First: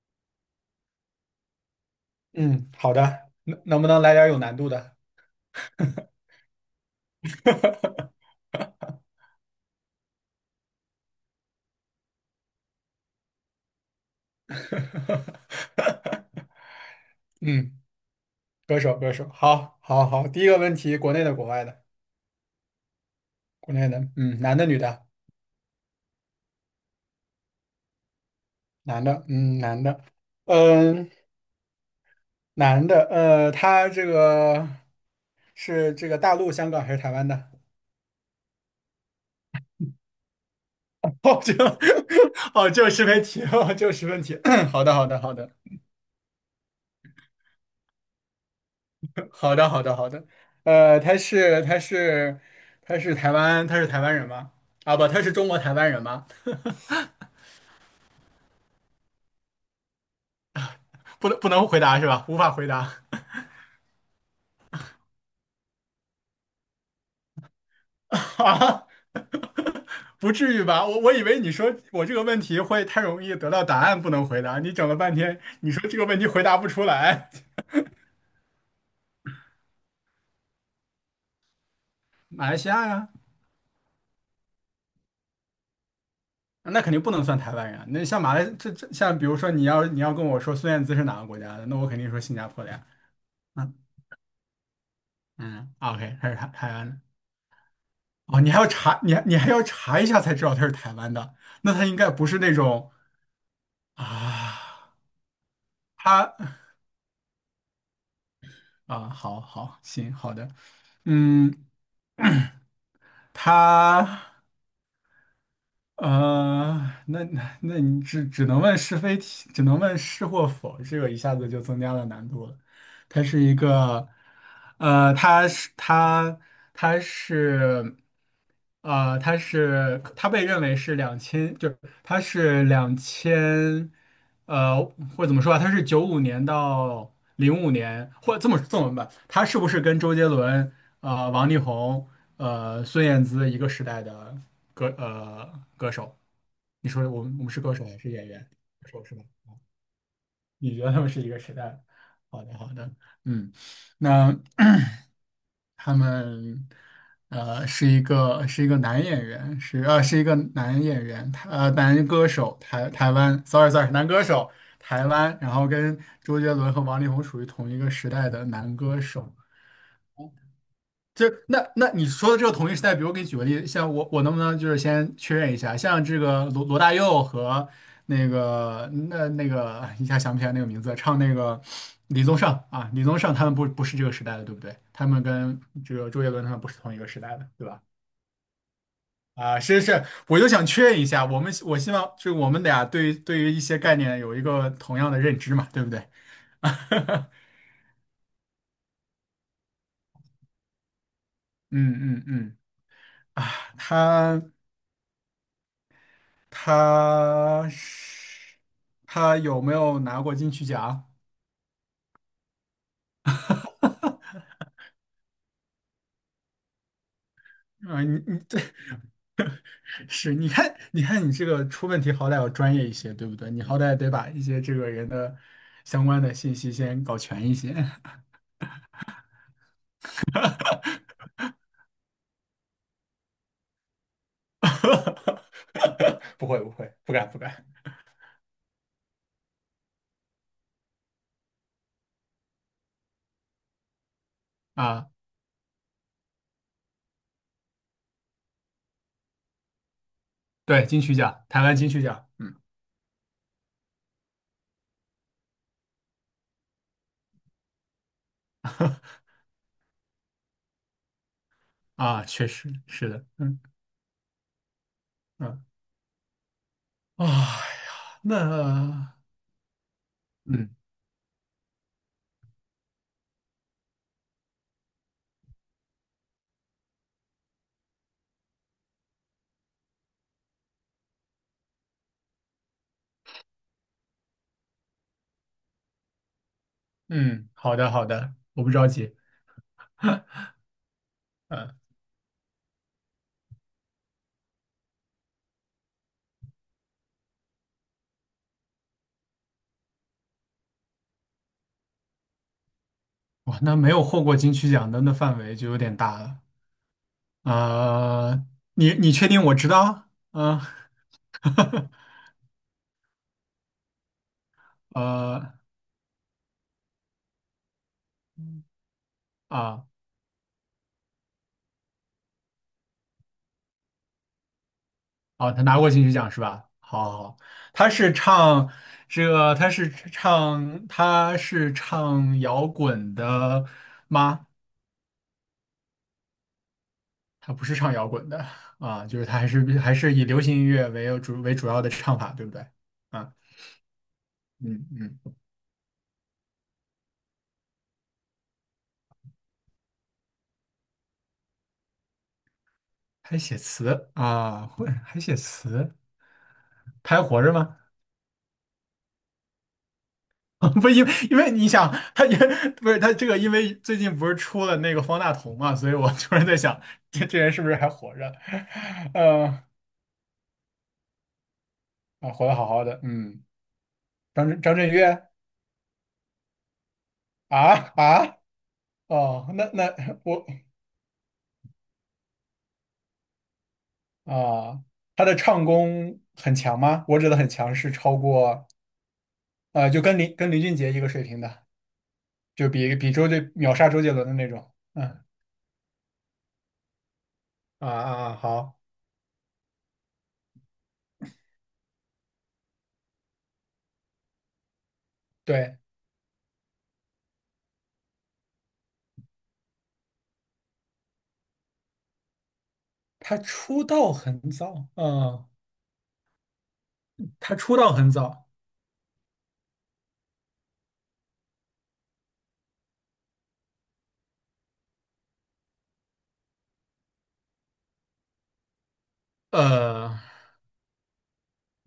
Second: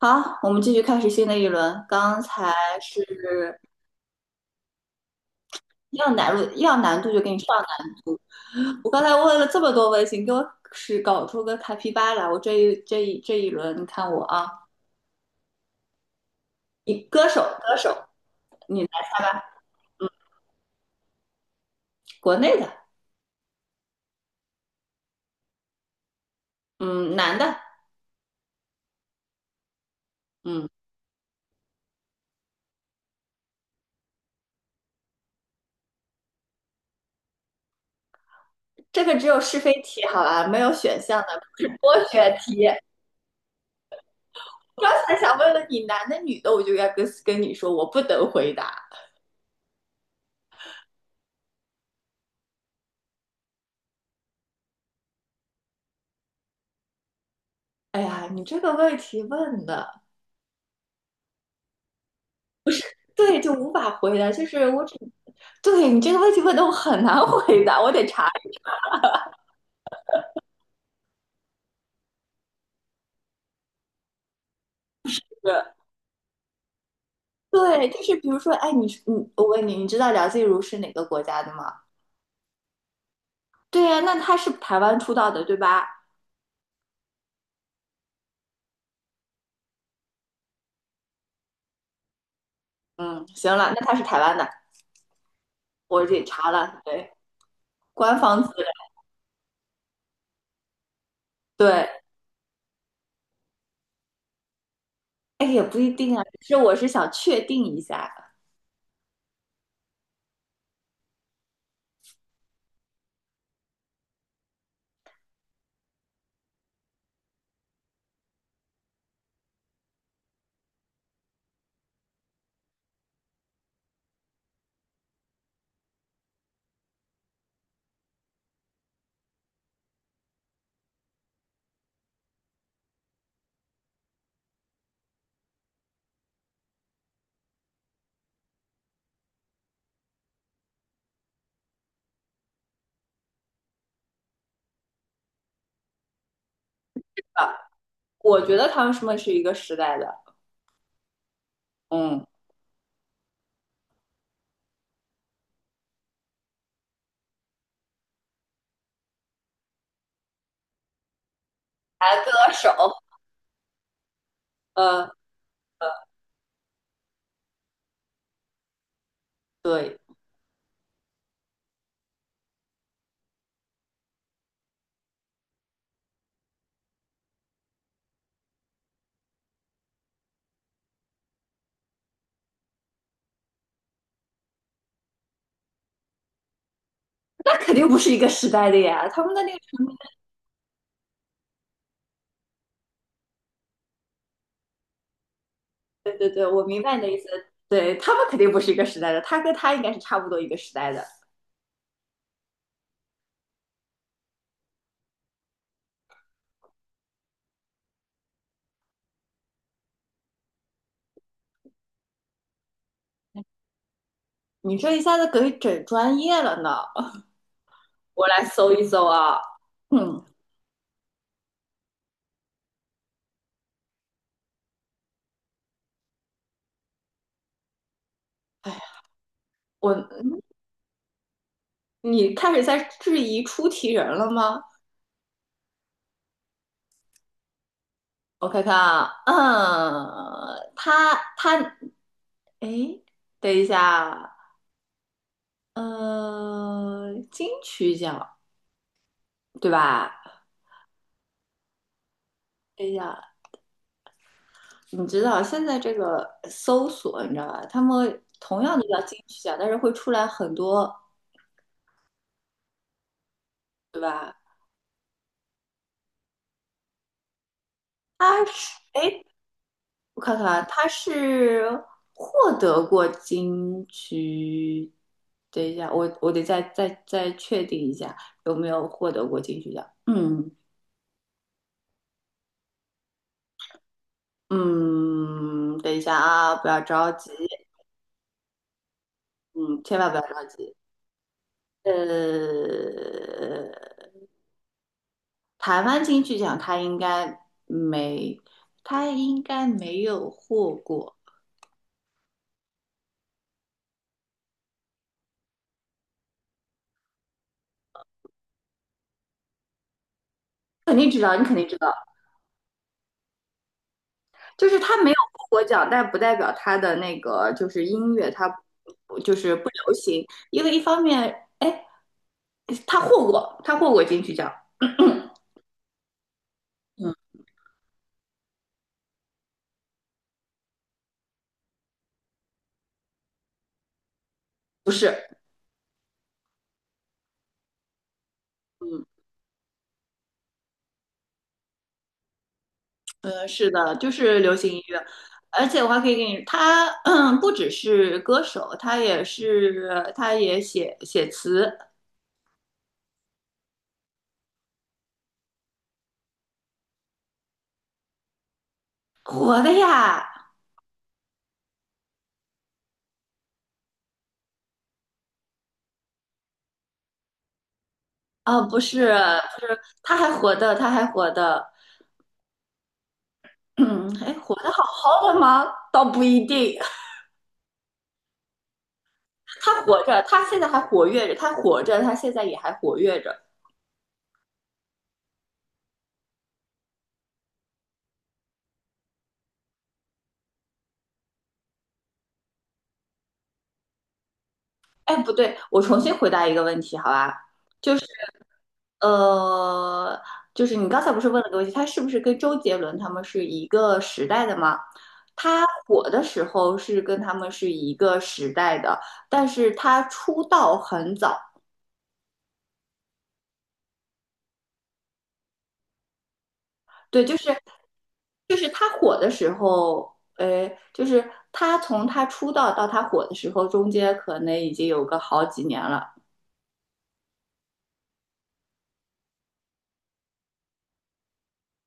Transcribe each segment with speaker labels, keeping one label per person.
Speaker 1: 好，我们继续开始新的一轮。刚才。
Speaker 2: 嗯，好
Speaker 1: 是，
Speaker 2: 的，能不能来点儿有难度的？
Speaker 1: 要难度，要难度就给你上难 度。我刚才问了这么多问题，你给我是搞出个卡皮巴来。我这一轮，你看我啊，你歌手歌
Speaker 2: 嗯，
Speaker 1: 手，
Speaker 2: 歌
Speaker 1: 你
Speaker 2: 手歌手，好，好，好，第一个问题，国内的，国外的，
Speaker 1: 国内的，
Speaker 2: 国内的，嗯，男的，女的，
Speaker 1: 嗯，男的，
Speaker 2: 男的，嗯，男的，
Speaker 1: 嗯，
Speaker 2: 嗯，男的，他这个是这个大陆、香港还是台湾的？
Speaker 1: 这个只有是非题，好吧，没有选项 的，
Speaker 2: 哦，
Speaker 1: 不是多选 题。
Speaker 2: 哦，就个是问题，哦，这个是问题，好
Speaker 1: 刚
Speaker 2: 的，好
Speaker 1: 才
Speaker 2: 的，好
Speaker 1: 想
Speaker 2: 的，
Speaker 1: 问问你男的女的，我就该跟你说我不能回答。
Speaker 2: 好的，好的，好的。呃，他是他是他是台湾，他是台湾人吗？啊，不，他是中国台湾人吗？
Speaker 1: 哎呀，你这个问题问的。
Speaker 2: 不能回答是吧？无法回答。
Speaker 1: 对，就无法回答，就是我只，对你这个问题问的我很难回答，我得 查一
Speaker 2: 啊不至于吧？我以为你说我这个问题会太容易得到答案，不能回答。你整了半天，你
Speaker 1: 个。
Speaker 2: 说这个问题回答不出来。
Speaker 1: 对，就是比如说，哎，你我问你，你知道梁静茹是哪个国家的吗？
Speaker 2: 马来西亚呀，
Speaker 1: 对呀、那她是台湾出道的，对吧？
Speaker 2: 那肯定不能算台湾人啊那像马来这像比如说你要跟我说孙燕姿是哪个国家的，那我肯定说新加坡的呀。
Speaker 1: 嗯，行了，
Speaker 2: 嗯
Speaker 1: 那她是台湾的，
Speaker 2: 嗯
Speaker 1: 我
Speaker 2: ，OK，
Speaker 1: 得
Speaker 2: 他是台
Speaker 1: 查
Speaker 2: 台
Speaker 1: 了，
Speaker 2: 湾的。
Speaker 1: 对，官
Speaker 2: 哦，
Speaker 1: 方资
Speaker 2: 你还要
Speaker 1: 料，
Speaker 2: 查，你还要查一下才知道他是台湾的，那他
Speaker 1: 对，
Speaker 2: 应该不是那种啊，
Speaker 1: 哎，也不一定啊，
Speaker 2: 他
Speaker 1: 只是我是想确定一下
Speaker 2: 啊，好好行，好的，嗯，他。呃，那你只能问是非题，只能问是或否，这个一下子就增加了难度了。它是一个，呃，它是它它是，它被认为是两千，就是它是两千，呃，或者怎么说啊？它是95年到05年，或这么这么吧，它是不是跟周杰伦？王力宏，孙燕姿一个时代的歌手。你说我们
Speaker 1: 啊，
Speaker 2: 是歌手还是演
Speaker 1: 我
Speaker 2: 员？
Speaker 1: 觉得他
Speaker 2: 歌
Speaker 1: 们是
Speaker 2: 手是
Speaker 1: 不
Speaker 2: 吧？
Speaker 1: 是一个时代的，
Speaker 2: 你觉得他们是一个时代的？
Speaker 1: 嗯，
Speaker 2: 好的，好的，嗯，那 他们是一个男演员，是是一个男演员，他男歌
Speaker 1: 歌
Speaker 2: 手，
Speaker 1: 手，
Speaker 2: 台湾，sorry sorry，男歌手，台
Speaker 1: 呃，
Speaker 2: 湾，然后跟周杰伦和王力宏属于同一个时代的男歌手。
Speaker 1: 对，
Speaker 2: 就是那你说的这个同一时代，比如我给你举个例，子，像我能不能就是先确认一下，像这个罗大佑和那个一下想不起来那个名字，唱那个李宗盛啊，李宗盛他们不是这个时代的，对不对？他们跟这个周杰伦他们不是同一个时代的，
Speaker 1: 那
Speaker 2: 对
Speaker 1: 肯
Speaker 2: 吧？
Speaker 1: 定不是一个时代的呀，他们的那
Speaker 2: 啊，是是，我就想确认一下，我希望就是我们俩对于一些概念有一个同样的认知嘛，对不对？
Speaker 1: 对对对，我明白你的意思。对，他们肯定不是一个时代的，他跟他应该是差不多一个时代的。
Speaker 2: 嗯嗯嗯，啊，他。他是他有没有拿过金曲奖？
Speaker 1: 你这一下子给整专业了呢，
Speaker 2: 啊、你
Speaker 1: 我
Speaker 2: 你
Speaker 1: 来
Speaker 2: 对，
Speaker 1: 搜一搜啊。嗯，
Speaker 2: 是你看，你看你这个出问题，好歹要专业一些，对不对？你好歹得把一些这个人的相关的信息先搞全一些。
Speaker 1: 哎呀，我 你开始在质疑出题人了吗？
Speaker 2: 不会不会，不敢不敢
Speaker 1: 我看看啊，嗯，他，哎，等一下啊，
Speaker 2: 啊！
Speaker 1: 嗯、金曲奖对吧？
Speaker 2: 对，金曲奖，台湾金曲奖，嗯
Speaker 1: 等一下，你知道现在这个搜索，你知道吧？他们同样的叫金 曲奖，但是会出来很多，
Speaker 2: 啊，确实是的，嗯
Speaker 1: 对吧？
Speaker 2: 嗯，哎呀，
Speaker 1: 他是，
Speaker 2: 那
Speaker 1: 哎，我看看啊，
Speaker 2: 嗯
Speaker 1: 他是获得过金曲，等一下，我得再确定一下有没有获得过金曲奖。嗯嗯，等一下啊，不要着急，
Speaker 2: 嗯，好的好的，我不着急。
Speaker 1: 嗯，千万不要着急。
Speaker 2: 嗯。
Speaker 1: 呃，台湾金曲奖没，他应该没有获过，
Speaker 2: 哇，那没有获过金曲奖的那范围就有点大了。呃，你确定我知道？嗯、
Speaker 1: 肯定知道，你肯定知道，就是他没有获
Speaker 2: 呃
Speaker 1: 过奖，但不代表他的那个就是音乐他不就是不
Speaker 2: 啊
Speaker 1: 流行，因为一方面，哎，他获过金曲奖，
Speaker 2: 啊，他拿过金曲奖是吧？好，
Speaker 1: 嗯，
Speaker 2: 好，好，他是唱这个，他是唱摇滚的，
Speaker 1: 不是，
Speaker 2: 他不是唱摇滚的
Speaker 1: 嗯
Speaker 2: 啊，就是他还是以流行音乐为主要的唱法，对不对？啊，
Speaker 1: 是的，就是流行音
Speaker 2: 嗯
Speaker 1: 乐。
Speaker 2: 嗯，
Speaker 1: 而且我还可以给你，他不只是歌手，他也是，他也写写词，
Speaker 2: 还写词啊，会还写词，他还活着吗？
Speaker 1: 火的呀。
Speaker 2: 不，因为你想，他也不是他这个，因为最近不是出了那个方大同嘛，所以我突然在想，这人是不是还活着？
Speaker 1: 啊，不是，
Speaker 2: 呃，
Speaker 1: 他还活的，
Speaker 2: 啊，活得好好的，嗯，
Speaker 1: 嗯，还
Speaker 2: 张
Speaker 1: 活
Speaker 2: 震
Speaker 1: 得
Speaker 2: 张
Speaker 1: 好
Speaker 2: 震岳
Speaker 1: 好的吗？倒不一定，
Speaker 2: 啊啊哦，那
Speaker 1: 他
Speaker 2: 那
Speaker 1: 活着，他
Speaker 2: 我
Speaker 1: 现在还活跃着，他活着，他现在也还活跃着。
Speaker 2: 啊，他的唱功很强吗？我指的很强是超过就跟林俊杰一个水平的，就比秒杀周杰伦的那种，
Speaker 1: 哎，
Speaker 2: 嗯
Speaker 1: 不对，我重新回答一个问题，好吧？
Speaker 2: 啊啊啊，好，
Speaker 1: 呃，就是你刚才不是问了个问题，他是不是跟周杰伦他们是一个时代的吗？他
Speaker 2: 对，
Speaker 1: 火的时候是跟他们是一个时代的，但是他出道很早，
Speaker 2: 他出道很早，嗯，
Speaker 1: 对，就是
Speaker 2: 他出道很早。
Speaker 1: 就是他火的时候，就是他从他出道到他火的时候，中间可能已经有个好几年了。
Speaker 2: 呃，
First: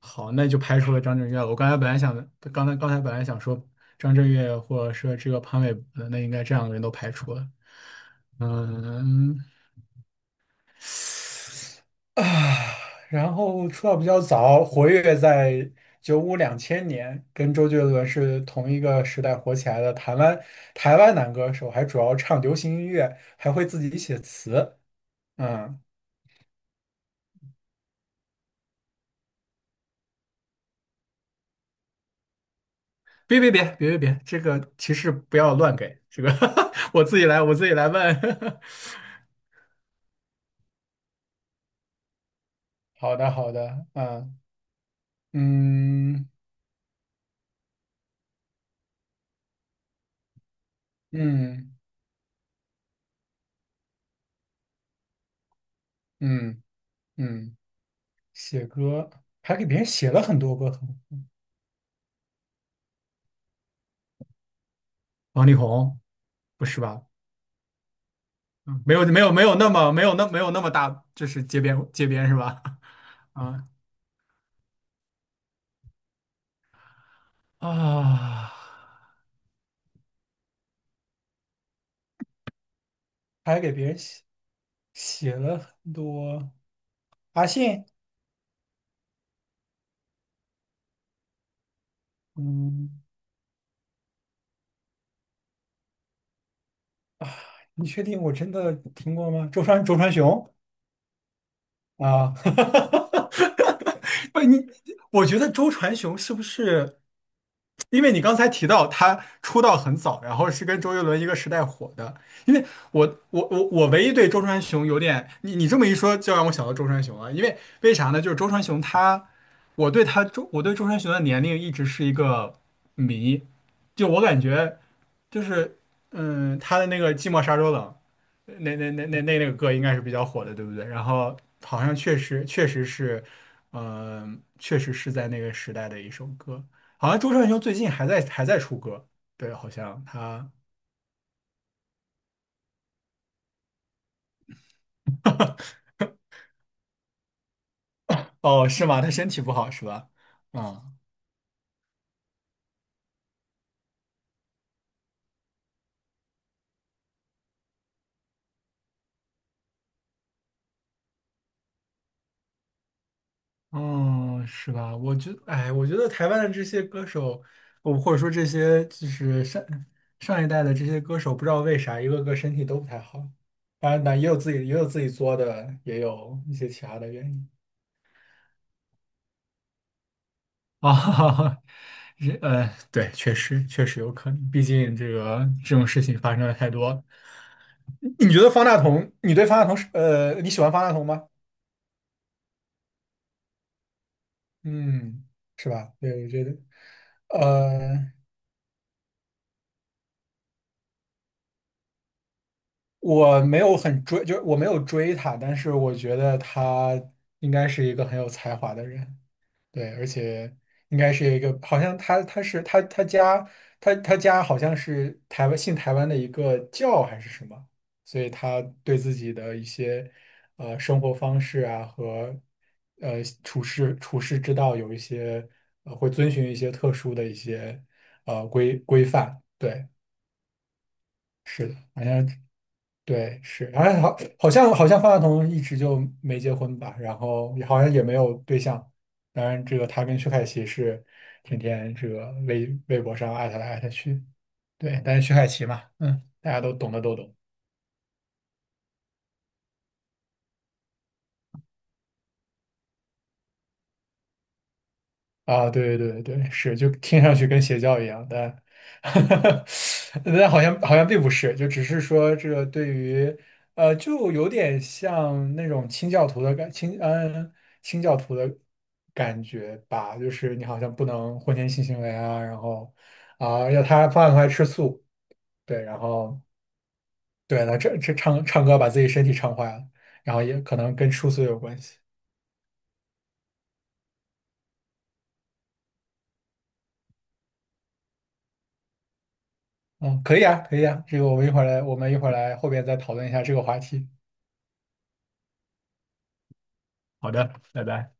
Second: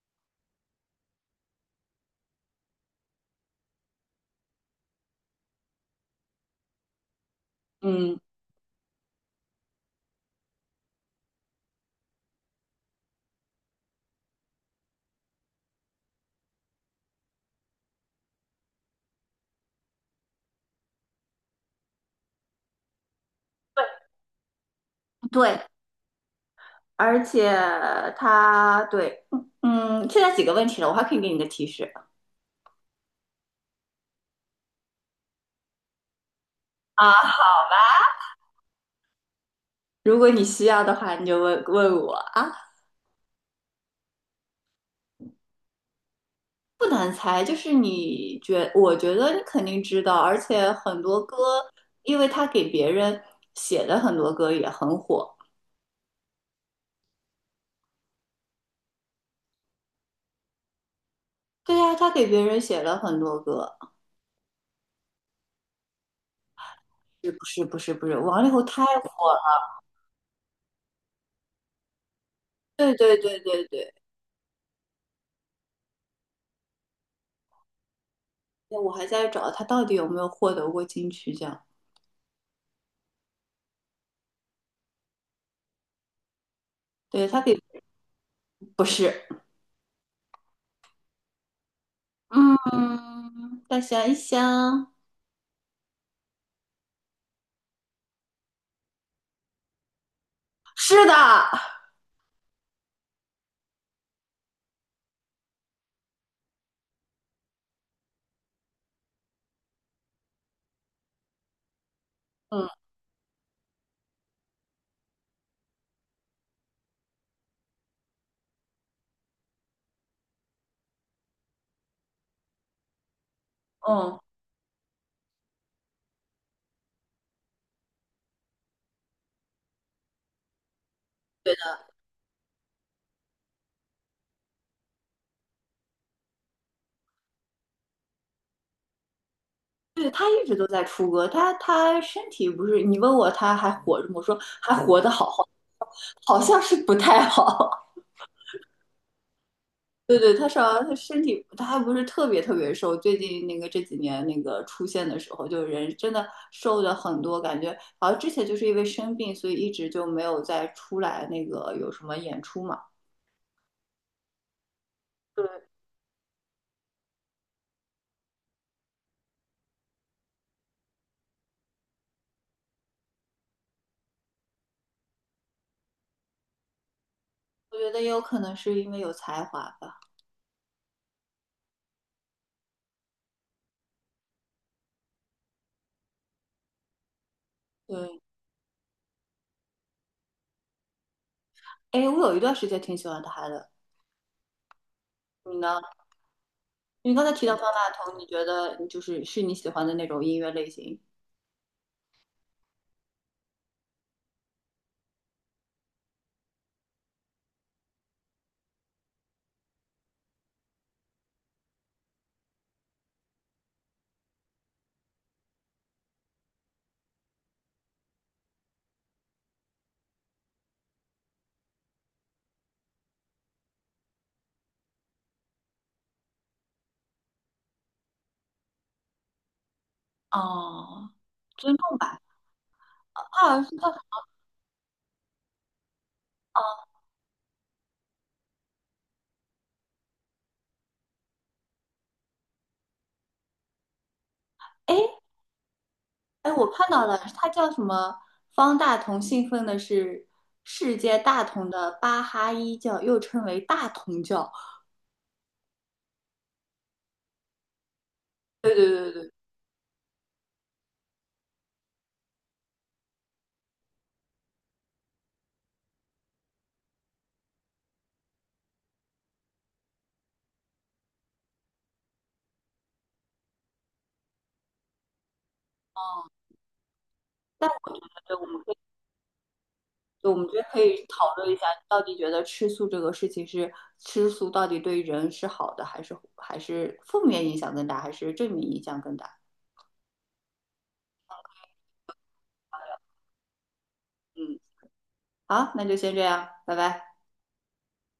Speaker 2: 好，那就排除了张震岳了。我刚才本来想，刚才本来想说张震岳或者说这个潘玮柏的，那应该这两个人都排除了。
Speaker 1: 嗯，
Speaker 2: 嗯，啊，然后出道比较早，活跃在九五两千年，跟周杰伦是同一个时代火起来的台湾台湾男歌手，还主要唱流行音乐，还会自己写词。
Speaker 1: 对，
Speaker 2: 嗯，
Speaker 1: 而且他对，嗯，现在几个问题了，我还可以给你个提示
Speaker 2: 别别别别别别，这个提示不要乱给，这个 我
Speaker 1: 啊。
Speaker 2: 自己来，我自己来问。
Speaker 1: 如果你需要的话，你就问问我啊，
Speaker 2: 好的好的，啊，嗯
Speaker 1: 不难猜，就是我觉得你肯定知道，而且很多歌，
Speaker 2: 嗯
Speaker 1: 因为他给别人写的很多歌也很火。
Speaker 2: 嗯嗯，写歌还给别人写了很多歌，
Speaker 1: 对呀、他给别人写了很多歌，
Speaker 2: 王力宏不是吧？
Speaker 1: 是不是不是不是，王力宏
Speaker 2: 嗯，
Speaker 1: 太
Speaker 2: 没有没
Speaker 1: 火
Speaker 2: 有
Speaker 1: 了，
Speaker 2: 没有那么没有那没有那么大，就是街边街边是吧？
Speaker 1: 对对 对对
Speaker 2: 啊
Speaker 1: 对，
Speaker 2: 啊，
Speaker 1: 我还在找他到底有没有获得过金曲奖，
Speaker 2: 还给别人写了很多，
Speaker 1: 对
Speaker 2: 阿信，
Speaker 1: 不是，
Speaker 2: 嗯。
Speaker 1: 嗯，再想一想，
Speaker 2: 你确定我真的听过吗？周传雄
Speaker 1: 是的，
Speaker 2: 啊，不，你我觉得周传雄是不是？因为你刚才提到他出道很早，然后是跟周杰伦一个时代火的。因为
Speaker 1: 嗯
Speaker 2: 我唯一对周传雄有点，你你这么一说，就让我想到周传雄了。因为为啥呢？就是周传雄他，我对周传雄的年龄一直是一个谜，就
Speaker 1: 嗯，
Speaker 2: 我感觉就是嗯，他的那个《寂寞沙洲冷》那个歌应该是比较火的，对不对？然后
Speaker 1: 对的，
Speaker 2: 好像确实确实是，嗯、确实是在那个时代的一首歌。好像周传雄最近还在还在出歌，对，好像
Speaker 1: 对他一
Speaker 2: 他，
Speaker 1: 直都在出歌，他身体不是，你问我他还活着吗？我说还活得好好，好像是不太好，
Speaker 2: 哦，是吗？他身体不好是吧？
Speaker 1: 对对，他是好他
Speaker 2: 嗯，
Speaker 1: 身体他还不是特别特别瘦，最近那个这几年那个出现的时候，就人真的瘦的很多，感觉好像之前就是因为生病，所以一直就没有再出来那个有什么演出嘛。
Speaker 2: 嗯，是吧？我觉
Speaker 1: 对，
Speaker 2: 哎，我觉得台湾的这些歌手，我或者说这些就是上一代的这些歌手，不知道为啥一个个身体都不太好。当然，那也有自己作的，也有一些其他的原因。
Speaker 1: 我觉得也有可能是因为有才华吧。
Speaker 2: 啊，对，确实确实有可能，毕竟这个这种事情发生的太多了。
Speaker 1: 对，
Speaker 2: 你觉得方大同，你对方大同是你喜欢方大同吗？
Speaker 1: 哎，我有一段时间挺喜欢他的，
Speaker 2: 嗯，
Speaker 1: 你
Speaker 2: 是
Speaker 1: 呢？
Speaker 2: 吧？对，我觉得，
Speaker 1: 你刚才提到方大
Speaker 2: 呃，
Speaker 1: 同，你觉得就是你喜欢的那种音乐类型？
Speaker 2: 我没有很追，就是我没有追他，但是我觉得他应该是一个很有才华的人。对，而且应该是一个，好像他他是他他家他他家好像是台湾信台湾的一个教还是什么，所以他对自己的一些生活方式啊和处事之道有一些会遵循一些特殊的一些规范。对，
Speaker 1: 哦，
Speaker 2: 是的，
Speaker 1: 尊重
Speaker 2: 好
Speaker 1: 吧，
Speaker 2: 像
Speaker 1: 他
Speaker 2: 对，
Speaker 1: 好像
Speaker 2: 是，
Speaker 1: 是
Speaker 2: 好
Speaker 1: 他，
Speaker 2: 像好，好像好像方大同一直就没结婚吧，然后也好像也没有对象。当然，这个他跟薛凯琪是天天这个微博上艾特来艾特去，
Speaker 1: 哎，
Speaker 2: 对，但是薛凯琪嘛，嗯，大
Speaker 1: 哎，
Speaker 2: 家
Speaker 1: 我
Speaker 2: 都
Speaker 1: 看
Speaker 2: 懂的
Speaker 1: 到
Speaker 2: 都
Speaker 1: 了，
Speaker 2: 懂。
Speaker 1: 它叫什么？方大同信奉的是世界大同的巴哈伊教，又称为大同教。
Speaker 2: 啊，对对对对，是，就听上去跟邪教一样，但
Speaker 1: 对对对对，
Speaker 2: 但好像并不是，就只是说这个对于就有点像那种清教徒的感觉吧，就是你好像不能婚前性行为啊，然后啊，要他饭后还吃素，对，然
Speaker 1: 嗯，
Speaker 2: 后对
Speaker 1: 但
Speaker 2: 了，
Speaker 1: 我
Speaker 2: 这
Speaker 1: 觉
Speaker 2: 这
Speaker 1: 得
Speaker 2: 唱
Speaker 1: 我们
Speaker 2: 唱
Speaker 1: 可以，
Speaker 2: 歌把自己身体唱坏了，
Speaker 1: 对
Speaker 2: 然
Speaker 1: 我
Speaker 2: 后
Speaker 1: 们觉
Speaker 2: 也
Speaker 1: 得
Speaker 2: 可
Speaker 1: 可
Speaker 2: 能
Speaker 1: 以
Speaker 2: 跟吃
Speaker 1: 讨
Speaker 2: 素
Speaker 1: 论一
Speaker 2: 有
Speaker 1: 下，
Speaker 2: 关系，
Speaker 1: 到底觉得吃素这个事情是吃素到底对人是好的，还是负面影响更大，还是正面影响更大？
Speaker 2: 嗯，可以啊，可以啊，这个我们一会儿来，我们一会儿来后边再讨论一下这个话题。
Speaker 1: 嗯，好，那就先这样，拜拜。
Speaker 2: 好的，拜拜。